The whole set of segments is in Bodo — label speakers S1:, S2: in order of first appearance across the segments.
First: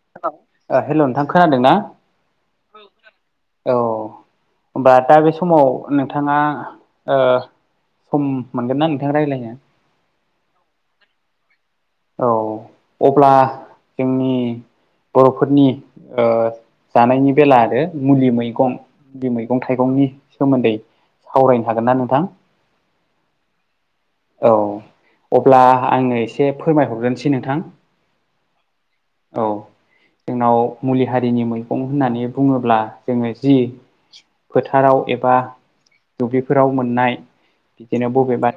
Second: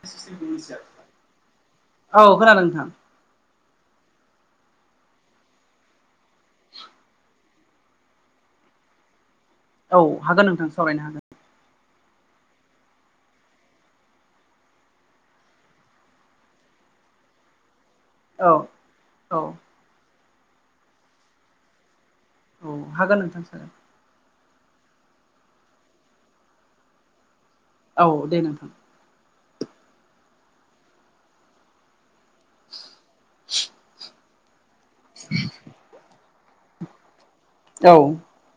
S1: औ
S2: ओ हेल' नोंथां खोनादों ना
S1: खोनादों नोंथां
S2: [inaudible] अ ओमबा दा बे समाव नोंथाङा ओ सम मोनगोन ना नोंथां रायलायनो?
S1: औ हागोन नोंथां सावरायनो हागोन
S2: औ अब्ला जोंनि बर'फोरनि ओ जानायनि बेला आरो मुलि
S1: औ
S2: मैगं मुलि
S1: औ
S2: मैगं थाइगंनि सोमोन्दै सावरायनो हागोन ना नोंथां?
S1: औ हागोन नोंथां सार
S2: औ अब्ला आंनो एसे फोरमायहरग्रोनोसै नोंथां
S1: औ दे नोंथां
S2: औ जोंनाव मुलि हारिनि मैगं होननानै बुङोब्ला जोङो इस जि फोथाराव एबा दुब्लिफोराव मोननाय
S1: औ
S2: बिदिनो बबेबा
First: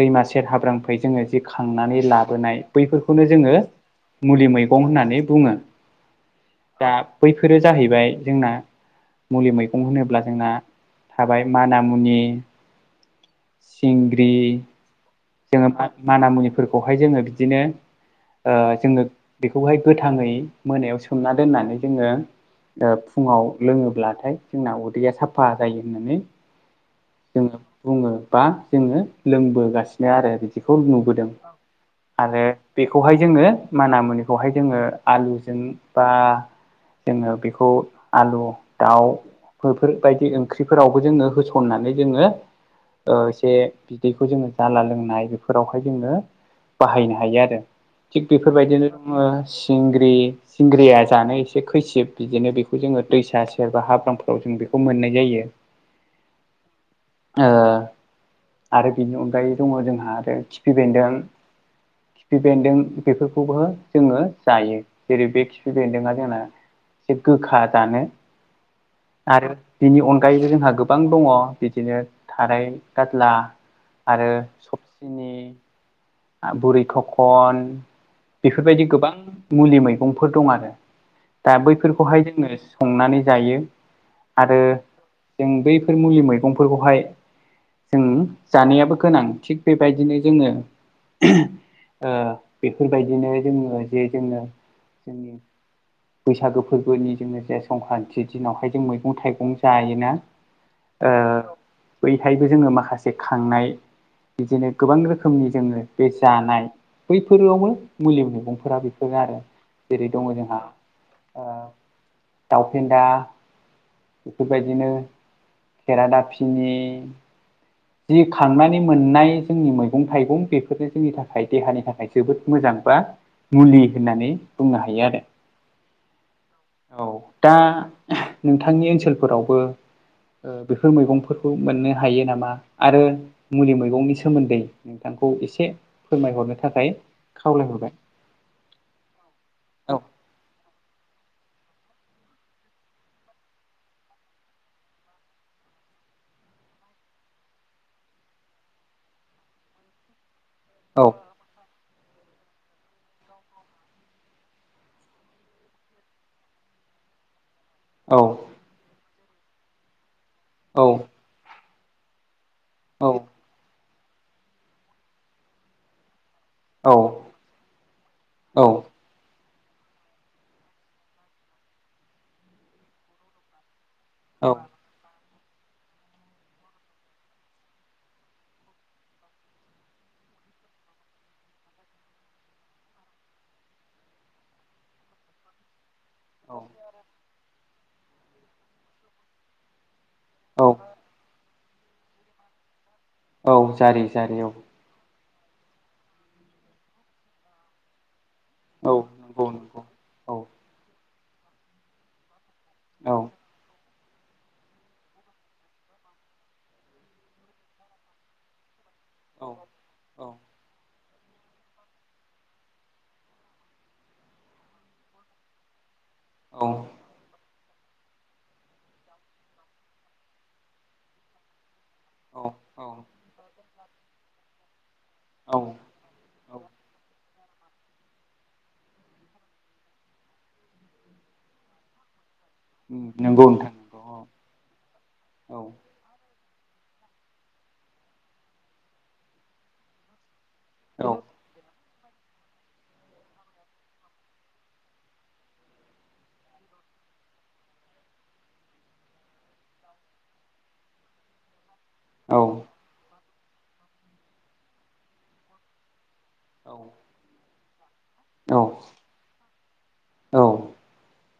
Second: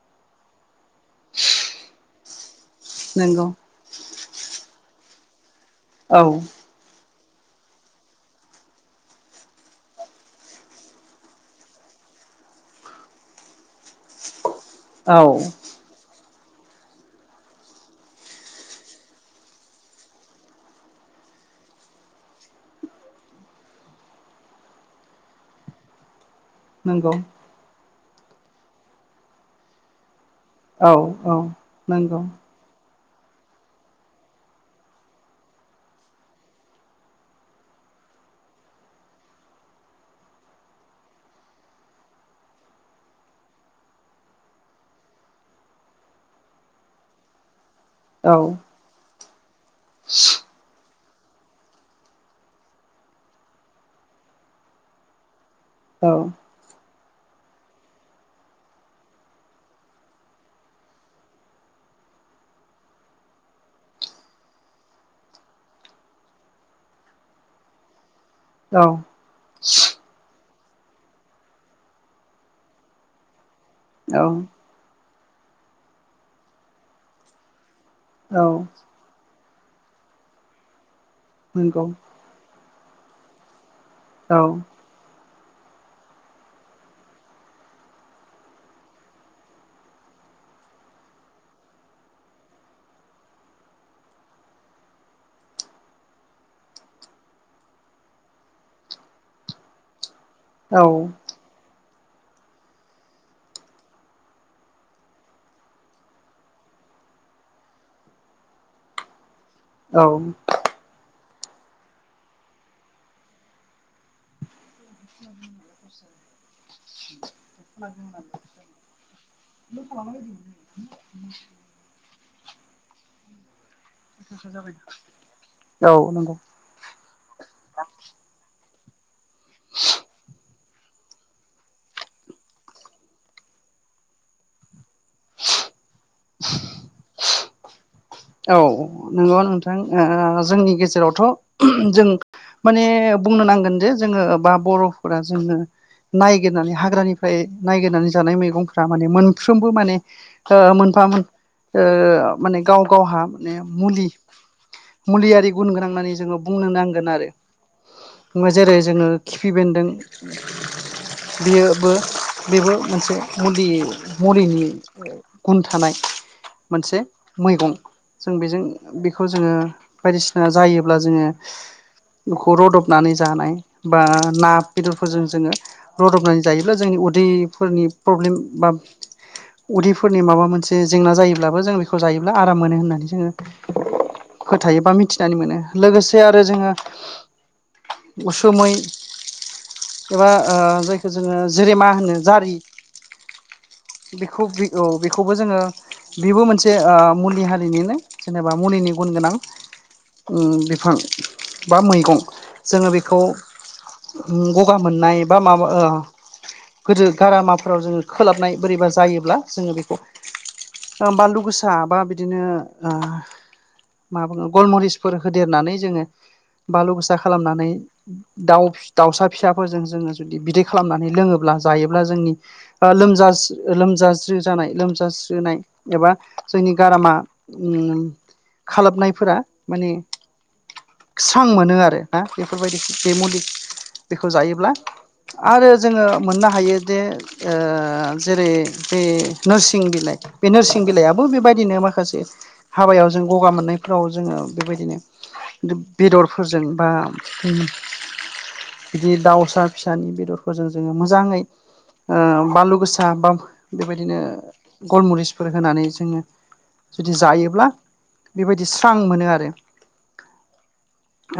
S2: दैमा सेर हाब्रांनिफ्राय जोङो जिखांनानै लाबोनाय बैफोरखौनो
S1: नंगौ
S2: जोङो मुलि मैगं होननानै बुङो।
S1: औ
S2: दा बैफोरो जाहैबाय जोंना मुलि मैगं होनोब्ला जोंना थाबाय माना मुनि सिंग्रि
S1: औ
S2: [unintelligible] मान मुनिफोरखौहाय जोङो बिदिनो ओ जोङो बेखौहाय गोथाङै मोनायाव सोमना दोननानै जोङो ओ फुङाव लोङोब्लाथाय जोंना उदैया साफा जायो होननानै
S1: नोंगौ
S2: जोङो बुङो बा जोङो लोंबोगासिनो आरो बिखौ
S1: औ
S2: नुबोदों
S1: औ नंगौ
S2: आरो बेखौहाय जोङो माना मुनिखौहाय जोङो आलुजों बा जोङो बेखौ आलु दाउ बेफोरबायदि ओंख्रिफोरावबो जोङो होसननानै जोङो। ओ एसे बिदैखौ जोङो जाला लोंनाय बेफोरावहाय जोङो बाहायनो हायो आरो थिग
S1: औ
S2: बेफोरबायदिनो जोंङो सिंग्रि सिंग्रिया जानो एसे खैसिब बिदिनो बेखौ जोङो दैसा सेरबा हाब्रांफोराव जों बेखौ मोननाय जायो।
S1: औ
S2: ओ आरो बेनि अन दायो दङ जोंहा आरो खिफि बेन्दों खिफि बेन्दों बेफोरखौबो जोङो जायो जेरै बे खिफि बेन्दोंआ जोंना एसे गोखा जानो
S1: औ
S2: आरो बिनि अनगायैबो जोंहा गोबां दङ बिदिनो थाराय गाज्ला
S1: औ
S2: आरो सबसिनि ओ बुरि थखन
S1: औ
S2: बेफोरबायदि गोबां मुलि मैगंफोर दं आरो। दा
S1: नंगौ
S2: बैफोरखौहाय जोङो संनानै जायो
S1: औ
S2: आरो जों बैफोर मुलि मैगंफोरखौहाय ओं जानायाबो गोनांथि बेबायदिनो जोङो। ओ बेफोरबायदिनो जोङो जे जोङो जोंनि बैसागो फोरबोनि जोङो जे संख्रान्ति दिनावहाय जों मैगं थाइगं जायोना?
S1: औ
S2: ओ बैहायबो जोङो माखासे खांनाय बिदिनो गोबां रोखोमनि जोङो बे जानाय बैफोरावबो मुलि मैगंफोरा बेफोरनो आरो
S1: औ
S2: जेरै दङ जोंहा ओ दावफेन्दा बेफोरबायदिनो खेरादाफिनि जि खांनानै मोननाय जोंनि मैगं थाइगं बेफोरनो जोंनि थाखाय देहानि थाखाय जोबोद मोजां बा मुलि होननानै बुंनो हायो आरो।
S1: औ नंगौ
S2: औ दा नोंथांनि ओनसोलफोरावबो ओ बेफोर मैगंफोरखौ मोननो हायो नामा? आरो मुलि मैगंनि सोमोन्दै नोंथांखौ एसे फोरमायहरनो थाखाय खावलायहरबाय‌।
S1: औ नंगौ नोंथां ओ जोंनि गेजेरावथ' जों माने बुंनो नांगोन जे जोङो बा बर'फोरा जोङो नायगिरनानै हाग्रानिफ्राय नायगिरनानै जानाय मैगंफ्रा माने मोनफ्रोमबो माने ओ मोनफा
S2: औ
S1: मोन ओ माने गाव गावहा माने मुलि मुलियारि गुन गोनां होननानै जोङो बुंनो नांगोन आरो।
S2: औ
S1: जेरै जोङो खिफि बेन्दों
S2: औ
S1: बियोबो बेबो
S2: औ
S1: मोनसे मुलि मुलिनि गुन थानाय
S2: औ
S1: मोनसे मैगं। जों बेजों बेखौ जोङो बायदिसिना जायोब्ला जोङो बेखौ रदबनानै जानाय। बा
S2: औ
S1: ना बेदरफोरजों जोङो रदबनानै जायोब्ला जोंनि उदैफोरनि प्रब्लेम बा उदैफोरनि माबा मोनसे जेंना जायोब्लाबो जों बेखौ जायोब्ला आ राम मोनो होननानै जोङो फोथायो बा मिथिनानै मोनो लोगोसे आरो जोङो उसुमै एबा ओ
S2: औ
S1: जायखौ जोङो जोरेमा होनो जारि
S2: औ जारि जारि
S1: बेखौ
S2: औ।
S1: औ बेखौबो जोङो बेबो मोनसे ओ मुलि हारिनिनो। जेनेबा
S2: औ
S1: मुलिनि गुन गोनां
S2: नंगौ नंगौ औ
S1: उम बिफां बा मैगं। जोङो
S2: औ
S1: बेखौ गगा मोननाय बा माबा ओ गोदो गारामाफोराव जोङो खोलाबनाय बोरैबा जायोब्ला
S2: औ
S1: जोङो बेखौ
S2: औ
S1: बानलु गोसा बा बि दिनो ओ मा बुङो गलमरिसफोर होदेरनानै जोङो
S2: औ
S1: बालु गोसा खालामनानै दाउ दाउसा फिसाफोरजों जोङो जुदि बिदै खालामनानै लोङोब्ला जायोब्ला जोंनि
S2: औ औ
S1: ओ लोमजाज लोमजाज्रो जानाय
S2: औ
S1: लोमजाज्रोनाय एबा जोंनि गारामा उम खालाबनायफोरा माने स्रां मोनो आरो ना बेफोरबायदि बे मुलि
S2: नंगौ नोंथां नंगौ
S1: बेखौ जायोब्ला
S2: औ
S1: आरो जोङो मोननो हायो जे ओ जेरै बे नोरसिं बिलाइ बे नोरसिं
S2: औ
S1: बिलाइआबो बेबाय इदिनो माखासे हाबायाव जों गगा मोननायफ्राव जोङो बेबायदिनो बेदरफोरजों बा बिदि दाउसा फिसानि बेदरफोरजों जोङो मोजाङै। ओ
S2: औ
S1: बानलु गोसा बा बेबायदिनो गलमुरिसफोर होनानै जोङो जुदि जायोब्ला बेबायदि स्रां मोनो आरो।
S2: औ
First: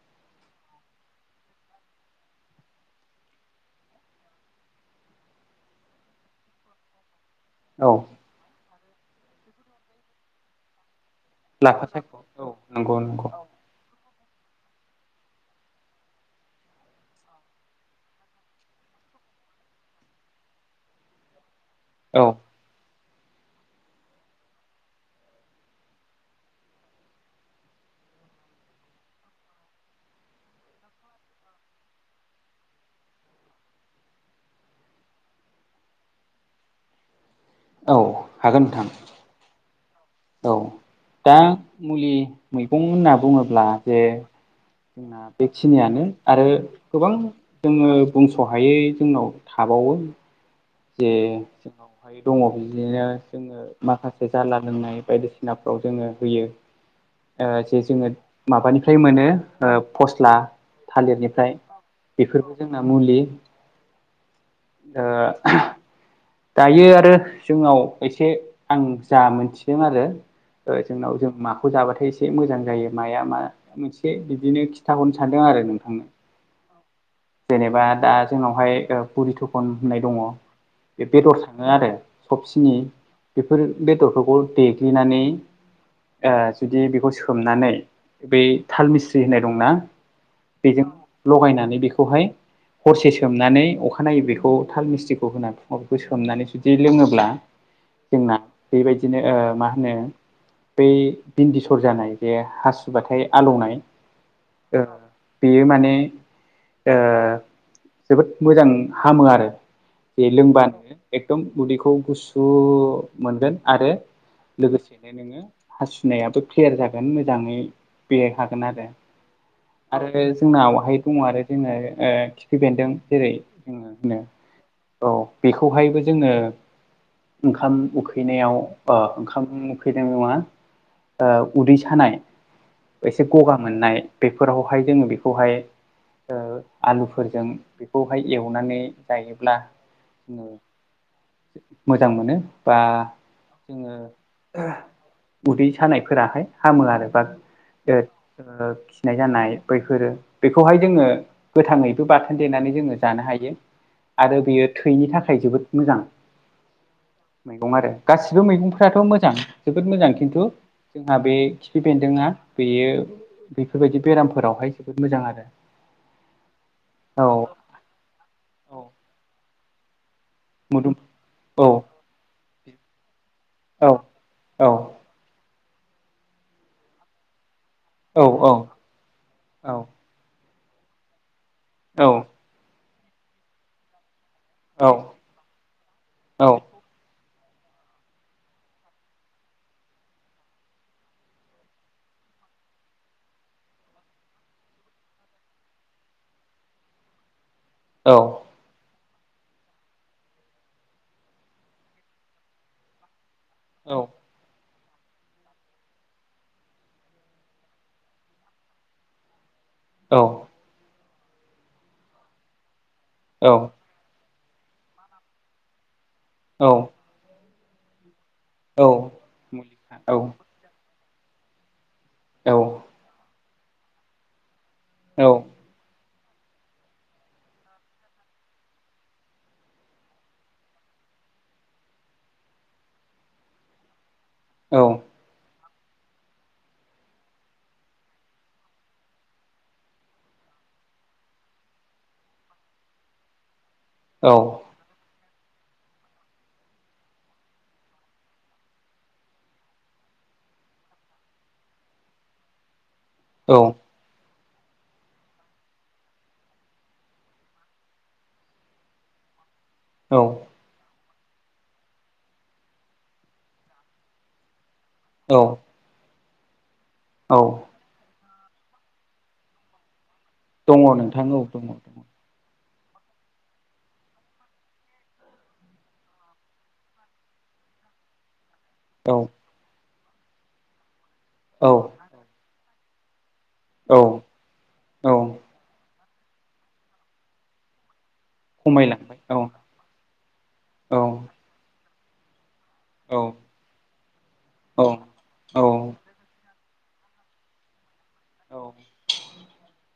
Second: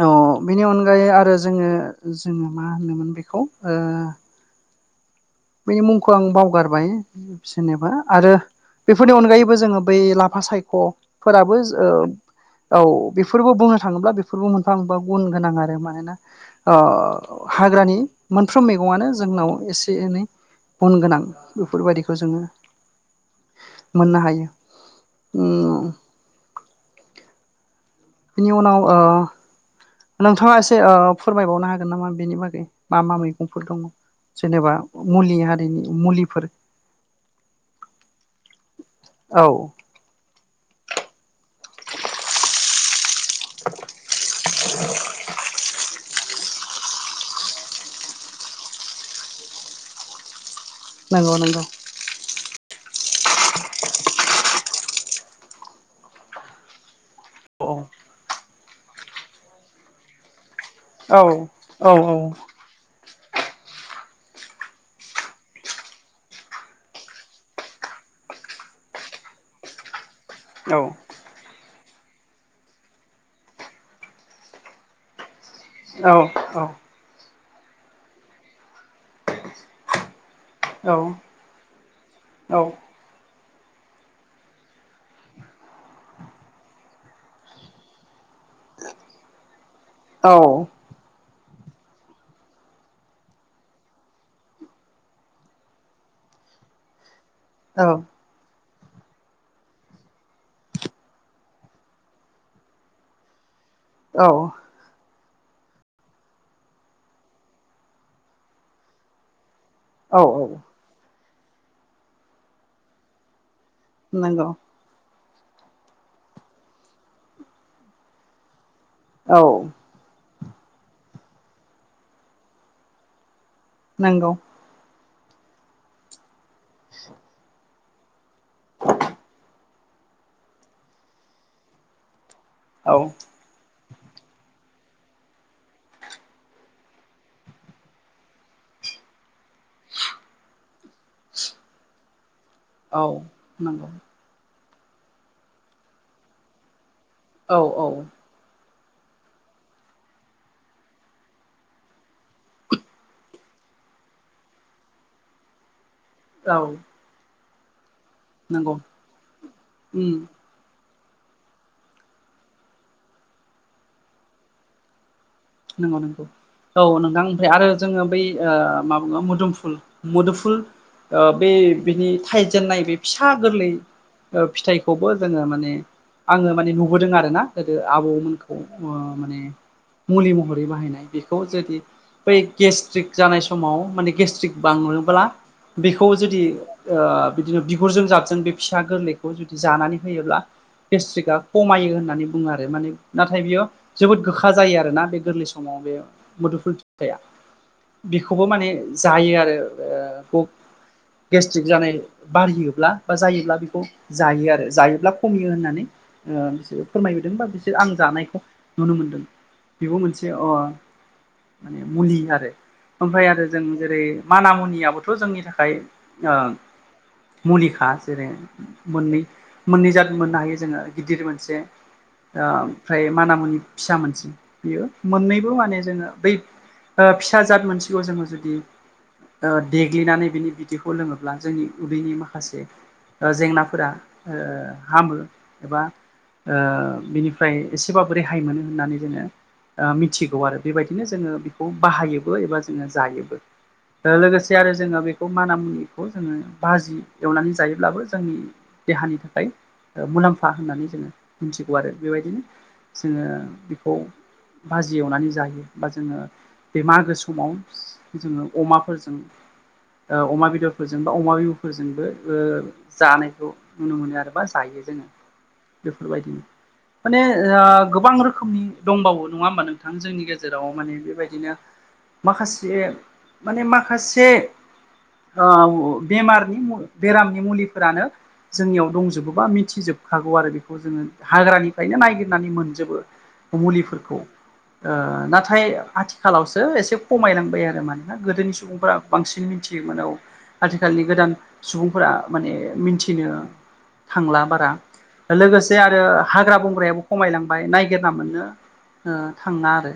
S1: अ बेनि अनगायै आरो जोङो जोङो मा होनोमोन बेखौ ओ
S2: [unintelligible]
S1: बेनि मुंखौ आं बावगारबाय
S2: औ
S1: जेनेबा
S2: औ
S1: आरो बेफोरनि अनगायैबो जोङो बै लाफा सायख' फोराबो
S2: लाफा सायख'
S1: औ
S2: नंगौ नंगौ
S1: बेफोरबो बुंनो थाङोब्ला बेफोरबो मोनफा मोनबा गुन गोनां आरो मानोना ओ हाग्रानि मोनफ्रोम मैगङानो जोंनाव एसे एनै गुन गोनां
S2: औ
S1: बेफोरबायाददिखौ जोङो मोननो हायो। उम बिनि उनाव ओ नोंथाङा एसे ओ फोरमायबावनो हागोन नामा बेनि बागै मा मा मैगंफोर दङ जेनेबा मुलि हारिनि मुलिफोर
S2: औ हागोन नोंथां।
S1: औ
S2: औ दा मुलि मैगं होनना बुङोब्ला जे जोंना बेखिनियानो आरो गोबां जोङो बुंस'हायै जोंनाव थाबावो जे
S1: नंगौ नंगौ
S2: जोंनाव बेहाय दङ बिदिनो जोङो माखासे जानला लोंनाय बायदिसिनाफ्राव जोङो होयो।
S1: औ
S2: जे जोङो माबानिफ्राय मोनो ओ फस्ला
S1: औ
S2: थालिरनिफ्राय
S1: औ
S2: बेफोर
S1: औ
S2: जोंना मुलि ओ दायो आरो जोंनाव एसे आं जा मोनथिदों आरो
S1: औ
S2: जोंनाव जों मा फुजाबाथाय एसे मोजां जायो मआ मा मोनसे बिदिनो खिन्थााहरनो सानदों आरो नोंथांनो
S1: औ औ।
S2: जेनेबा दा जोंनावहाय पुरिथखन होननाय दङ। बे बेदर थाङो आरो सबसिनि बेफोर बेदरफोरखौ देग्लिनानै आ जुदि बेखौ सोमनानै बै थाल मिस्रि होननाय दंना
S1: औ।
S2: बेजों लगायनानै बेखौहाय हरसे सोमनानै अखानायै बेखौ थाल मिस्थिखौ होना अफिस सोमनानै जुदि लोङोब्ला
S1: औ।
S2: जोंना बेबायदिनो मा होनो बै बिन्दि सर जानाय जे हासुुबाथाय आलौनाय।
S1: औ।
S2: औ [inaudible] बेयो माने जोबोद मोजां हामो आरो।
S1: औ
S2: जे लोंबानो एकदम गुदैखौ गुसु मोनगोन आरो
S1: नांगौ।
S2: लोगोसेनो नोङो हासुनायाबो क्लियार जागोन मोजाङै बेराय हागोन आरो
S1: औ।
S2: आरो जोंनावहाय दङ आरो जोंना खिफि बेन्दों जेरै जोङो होनो
S1: नंगौ।
S2: औ बेखौहायबो जोङो ओंखाम उखैनायाव ओ ओंखाम फैदों नङा उदै सानाय
S1: औ
S2: एसे गगा मोननाय बेफोरावहाय जोङो बेखौहाय ओ आलुफोरजों बेखौहाय एवनानै जायोब्ला जोङो मोजां मोनो बा
S1: औ नंगौ
S2: जोङो उदै सानायफोराहाय हामो आरो बाग
S1: [inaudible] [inaudible]
S2: खिनाय जानाय बैफोरो बेखौहाय जोङो गोथाङैबो बाथोन देनानै जोङो जानो हायो। आरो बेयो थैनि थाखाय जोबोद मोजां।
S1: औ।
S2: मैगं आरो गासिबो
S1: नंगौ
S2: मैगंफ्राथ' मोजां जोबोद मोजां
S1: उम
S2: खिन्थु जोंहा बे खिफि बेन्दोंआ बेयो बेफोरबायदि बेरामफोरावहाय जोबोद मोजां आरो।
S1: नंगौ नंगौ। औ नोंथां ओमफ्राय आरो जोङो बै ओ माबा बुङो? मोदोमफुल मुदुफुल
S2: मोदोम
S1: ओ बे
S2: औ
S1: बिनि थायजेनाय बे फिसा गोरलै
S2: औ औ
S1: फिथाइखौबो जोङो माने आङो माने नुबोदों आरोना गोदो
S2: औ
S1: आबौमोनखौ ओ माने
S2: औ।
S1: मुलि महरै बाहायनाय बेखौ जुदि
S2: औ।
S1: बे गेस्ट्रिक जानाय समाव माने गेस्ट्रिक बाङोब्ला बेखौ जुदि ओ बिदिनो बिगुरजों जाबजों बे फिसा गोरलैखौ जुदि जानानै होयोब्ला गेस्ट्रिकआ खमायो होननानै बुङो आरो। माने नाथाय बियो जोबोद गोखा जायो। आरो आरोना बे गोरलै समाव बे मुदुफुल फिथाइया बेखौबो माने जायो आरो ओ गेस्ट्रिक जानाय बारियोब्ला बा जायोब्ला
S2: औ
S1: जायो आरो जायोब्ला खमियो होननानै ओ बिसोरो फोरमायबोदों बा बिसोर आं जानायखौ नुनो मोनदों। बेबो
S2: औ
S1: मोनसे अ माने मुलि आरो ओमफ्राय आरो जों जेरै मान मुनियाबोथ' जोंनि थाखाय ओ
S2: औ।
S1: मुलिखा जेरै
S2: औ
S1: मोननै मोननै
S2: मुलिखा
S1: जाथ
S2: औ
S1: मोननो हायो। जोङो गिदिर मोनसे
S2: औ
S1: ओमफ्राय माना मुनि फिसा मोनसे बियो
S2: औ
S1: मोननैबो माने जोङो बै ओ फिसा जाद मोनसेखौ जोङो जुदि ओ देग्लिनानै बिनि बिदैखौ लोङोब्ला जोंनि उदैनि माखासे जेंनाफोरा ओ
S2: औ
S1: हामो। एबा ओ बिनिफ्राय एसेबाबो रेहाय मोनो होननानै जोङो ओ मिथिगौ आरो बेबायदिनो जोङो बेखौ बाहायोबो एबा जोङो जायोबो। ओ
S2: औ
S1: लोगो आरो जोंना बेखौ माना मुनिखौ जोङो बाजि एवनानै जायोब्लाबो जोंनि देहानि थाखाय मुलाम्फा होननानै जोङो मिथिगौ आरो। बेबायदिनो जोङो
S2: औ।
S1: औ बाजि एवनानै जायो बा जोङो बे मागो समाव जोङो अमाफोरजों ओ अमा बेदर फोरजों बा अमा बिबुफोरजोंबो ओ जानायखौ नुनो मोनो आरो बा जायो जोङो।
S2: औ
S1: बेफोरबायदिनो माने ओ गोबां रोखोमनि दंबावो नङा होमबा जोंनि गेजेराव
S2: दङ
S1: माने
S2: नोंथां औ
S1: बेबायदिनो
S2: दङ दङ
S1: माखासे माने माखासे ओ बेमारनि बेरामनि मुलिफोरानो जोंनियाव
S2: औ
S1: दंजोबोबा मिथिजोबखागौ आरो बेखौ जोङो
S2: औ
S1: हाग्रानिफ्रायनो नायगिरनानै मोनजोबो।
S2: औ
S1: मुलिफोरखौ ओ
S2: औ
S1: नाथाय आथिखालावसो एसे खमायलांबाय आरो माने गोदोनि सुबुंफोरा
S2: खमायलांबाय औ
S1: बांसिन मिथियोमोन औ
S2: औ
S1: आथिखालनि गोदान सुबुं फ्रा माने
S2: औ
S1: मिथिनो थांला बारा
S2: औ औ
S1: लोगोसे आरो हाग्रा बंग्रायाबो खमायलांबाय नायागिरना मोननो
S2: [inaudible]
S1: ओ थाङा आरो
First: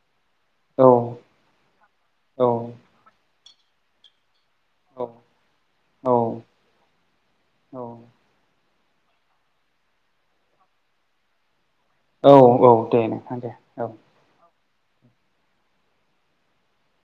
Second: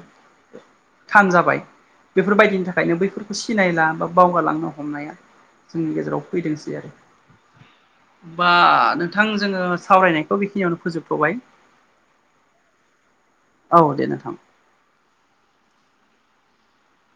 S1: थान जाबाय बेफोरबायदिनि थाखायनो बैफोर सिनायला बा बावगालां हमनाया जोंनि
S2: औ
S1: गेजेराव फैदोंसै आरो
S2: औ
S1: ओमबा थां जोङो सावरायनायखौ बेखिनियावनो फोजोबथ'बाय।
S2: औ औ दे नोंथां दे।
S1: औ दे नोंथां